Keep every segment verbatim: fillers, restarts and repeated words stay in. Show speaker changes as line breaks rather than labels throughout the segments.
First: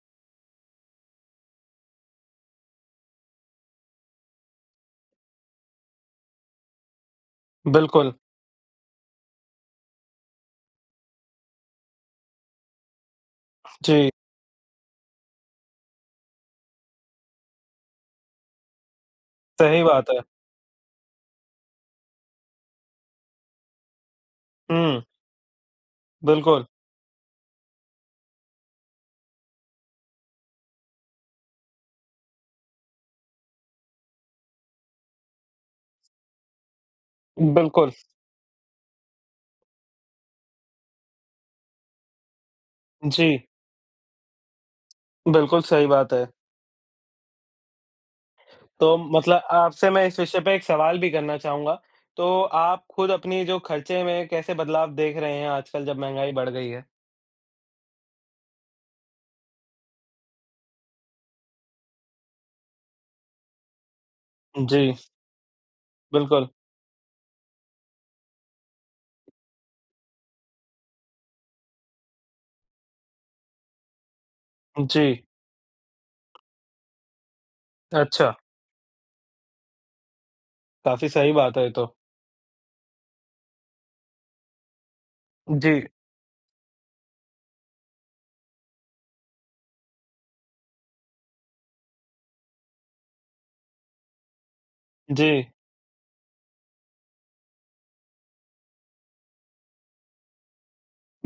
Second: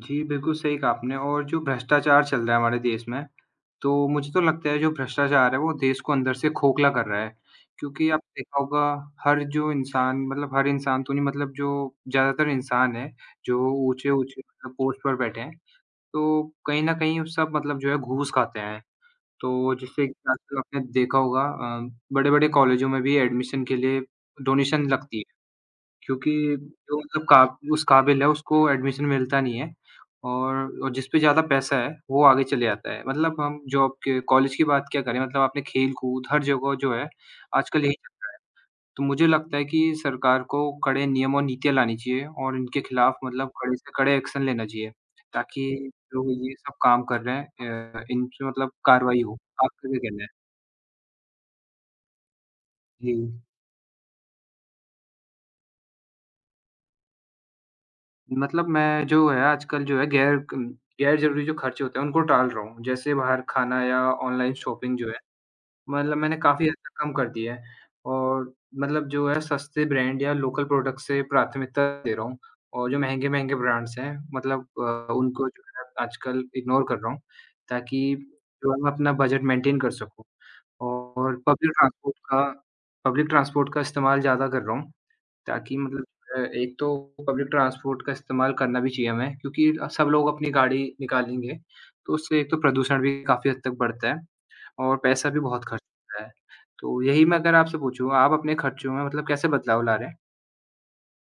जी, बिल्कुल सही कहा आपने और जो भ्रष्टाचार चल रहा है हमारे देश में, तो मुझे तो लगता है जो भ्रष्टाचार है वो देश को अंदर से खोखला कर रहा है, क्योंकि
बिल्कुल।
आपने देखा होगा हर जो इंसान मतलब हर इंसान तो नहीं मतलब जो ज़्यादातर इंसान है, जो
जी।
ऊँचे-ऊँची मतलब पोस्ट पर बैठे हैं, तो कहीं न कहीं उस सब मतलब जो है घूस खाते हैं। तो
सही
जिससे
बात है।
[unintelligible] आपने देखा होगा अ, बड़े-बड़े कॉलेजों में भी एडमिशन के लिए डोनेशन
हुँ।
लगती है, क्योंकि
बिल्कुल।
जो मतलब का उस काबिल है उसको एडमिशन मिलता नहीं है और जिसपे ज़्यादा पैसा है, वो आगे चले जाता है। मतलब हम जॉब के कॉलेज की बात क्या करें मतलब आपने खेल-कूद हर जगह जो है आजकल
बिल्कुल।
यही चल रहा है। तो मुझे लगता है कि सरकार को कड़े नियम और नीतियाँ लानी चाहिए और इनके खिलाफ
जी।
मतलब कड़े से कड़े एक्शन लेना चाहिए
बिल्कुल,
ताकि
सही बात है।
जो ये सब काम कर रहे हैं अ, इनसे मतलब
तो
करवाई हो।
मतलब
आपका
आपसे
क्या
मैं इस
कहना है?
विषय पे एक सवाल भी करना चाहूँगा। तो आप खुद
जी।
अपनी जो खर्चे में कैसे बदलाव देख रहे हैं आजकल जब महँगाई बढ़ गयी है?
मतलब मैं जो है आजकल जो है गैर क गैर-ज़रूरी जो खर्चे होते हैं उनको टाल रहा हूँ। जैसे बाहर खाना या ऑनलाइन
जी।
शॉपिंग जो है, मतलब मैंने
बिल्कुल।
काफ़ी हद तक कम कर दिया है और मतलब जो है सस्ते ब्रैंड या लोकल प्रोडक्ट से प्राथमिकता दे रहा हूँ और जो महँगे-महँगे ब्रैंड्स है मतलब अ,
जी।
उनको जो है आजकल इग्नोर कर रहा हूँ ताकि
अच्छा।
जो है मैं अपना बजट मेंटेन कर सकूँ
काफ़ी सही
और
बात है ये
पब्लिक
तो।
ट्रांसपोर्ट का पब्लिक ट्रांसपोर्ट का इस्तेमाल ज़्यादा कर रहा हूँ। ताकि
जी।
मतलब अ, एक तो पब्लिक ट्रांसपोर्ट का इस्तेमाल करना भी चाहिए हमें क्योंकि अ, सब लोग अपनी गाड़ी निकालेंगे, तो उससे एक तो प्रदूषण भी काफ़ी हद तक बढ़ता है और पैसा भी
जी।
बहुत खर्च होता है। तो यही मैं अगर आपसे पूछूँ आप अपने खर्चों में मतलब कैसे बदलाव ला रहे हैं?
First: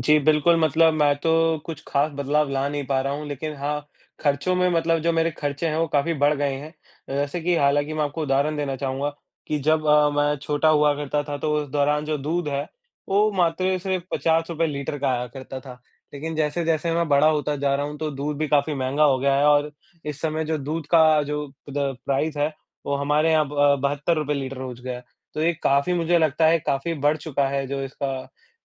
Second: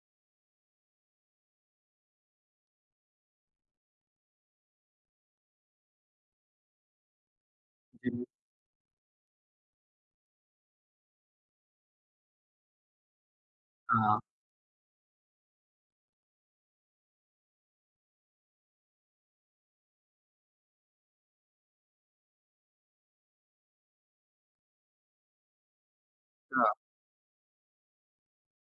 जी, बिल्कुल, मतलब मैं तो कुछ ख़ास बदलाव ला नहीं पा रहा हूँ लेकिन हाँ, खर्चों में मतलब जो मेरे खर्चे हैं वो काफ़ी बढ़ गए हैं। अ, जैसे कि हालाँकि मैं आपको
जी।
उदाहरण देना चाहूँगा कि जब अ, मैं छोटा हुआ करता था तो उस दौरान जो दूध है वो, मात्र सिर्फ
हाँ।
पचास रुपये लीटर का आया करता था। लेकिन जैसे-जैसे मैं बड़ा होता जा रहा हूँ तो दूध भी काफ़ी महँगा हो गया है और इस समय जो दूध का जो पुद अ, प्राइस है वो हमारे यहाँ ब बहत्तर रुपये लीटर हो गया है। तो ये काफ़ी मुझे लगता है
हाँ।
काफ़ी बढ़ चुका है जो इसका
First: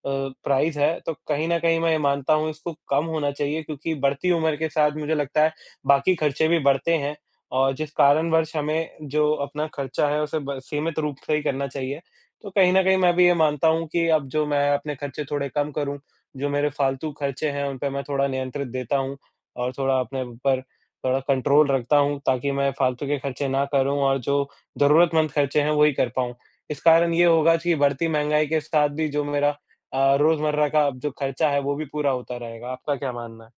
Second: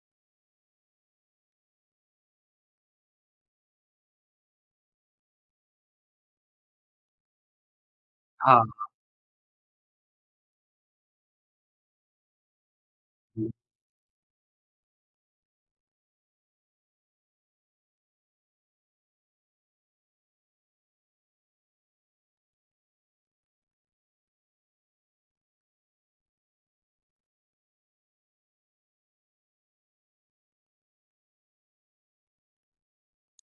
अ, प्राइस है। तो कहीं न कहीं मैं ये मानता हूँ इसको कम होना चाहिए क्योंकि बढ़ती उम्र के साथ मुझे लगता है बाकी खर्चे भी बढ़ते हैं और जिस कारणवश
हाँ,
हमें
हाँ।
जो अपना खर्चा है उसे ब सीमित रूप से ही करना चाहिए। तो कहीं न कहीं मैं भी ये
हुँ।
मानता हूँ कि अब जो मैं अपने खर्चे थोड़े कम करूँ, जो मेरे फालतू खर्चे हैं उन पे मैं थोड़ा नियंत्रित देता हूँ और थोड़ा अपने ऊपर अ, कंट्रोल रखता हूँ ताकि मैं फालतू के खर्चे ना करूँ और जो जरूरतमंद खर्चे हैं वही कर पाऊँ। इस कारण ये होगा कि बढ़ती महँगाई के साथ भी जो मेरा अ, रोज़मर्रा का जो खर्चा है वो भी पूरा होता रहेगा, आपका क्या मानना है?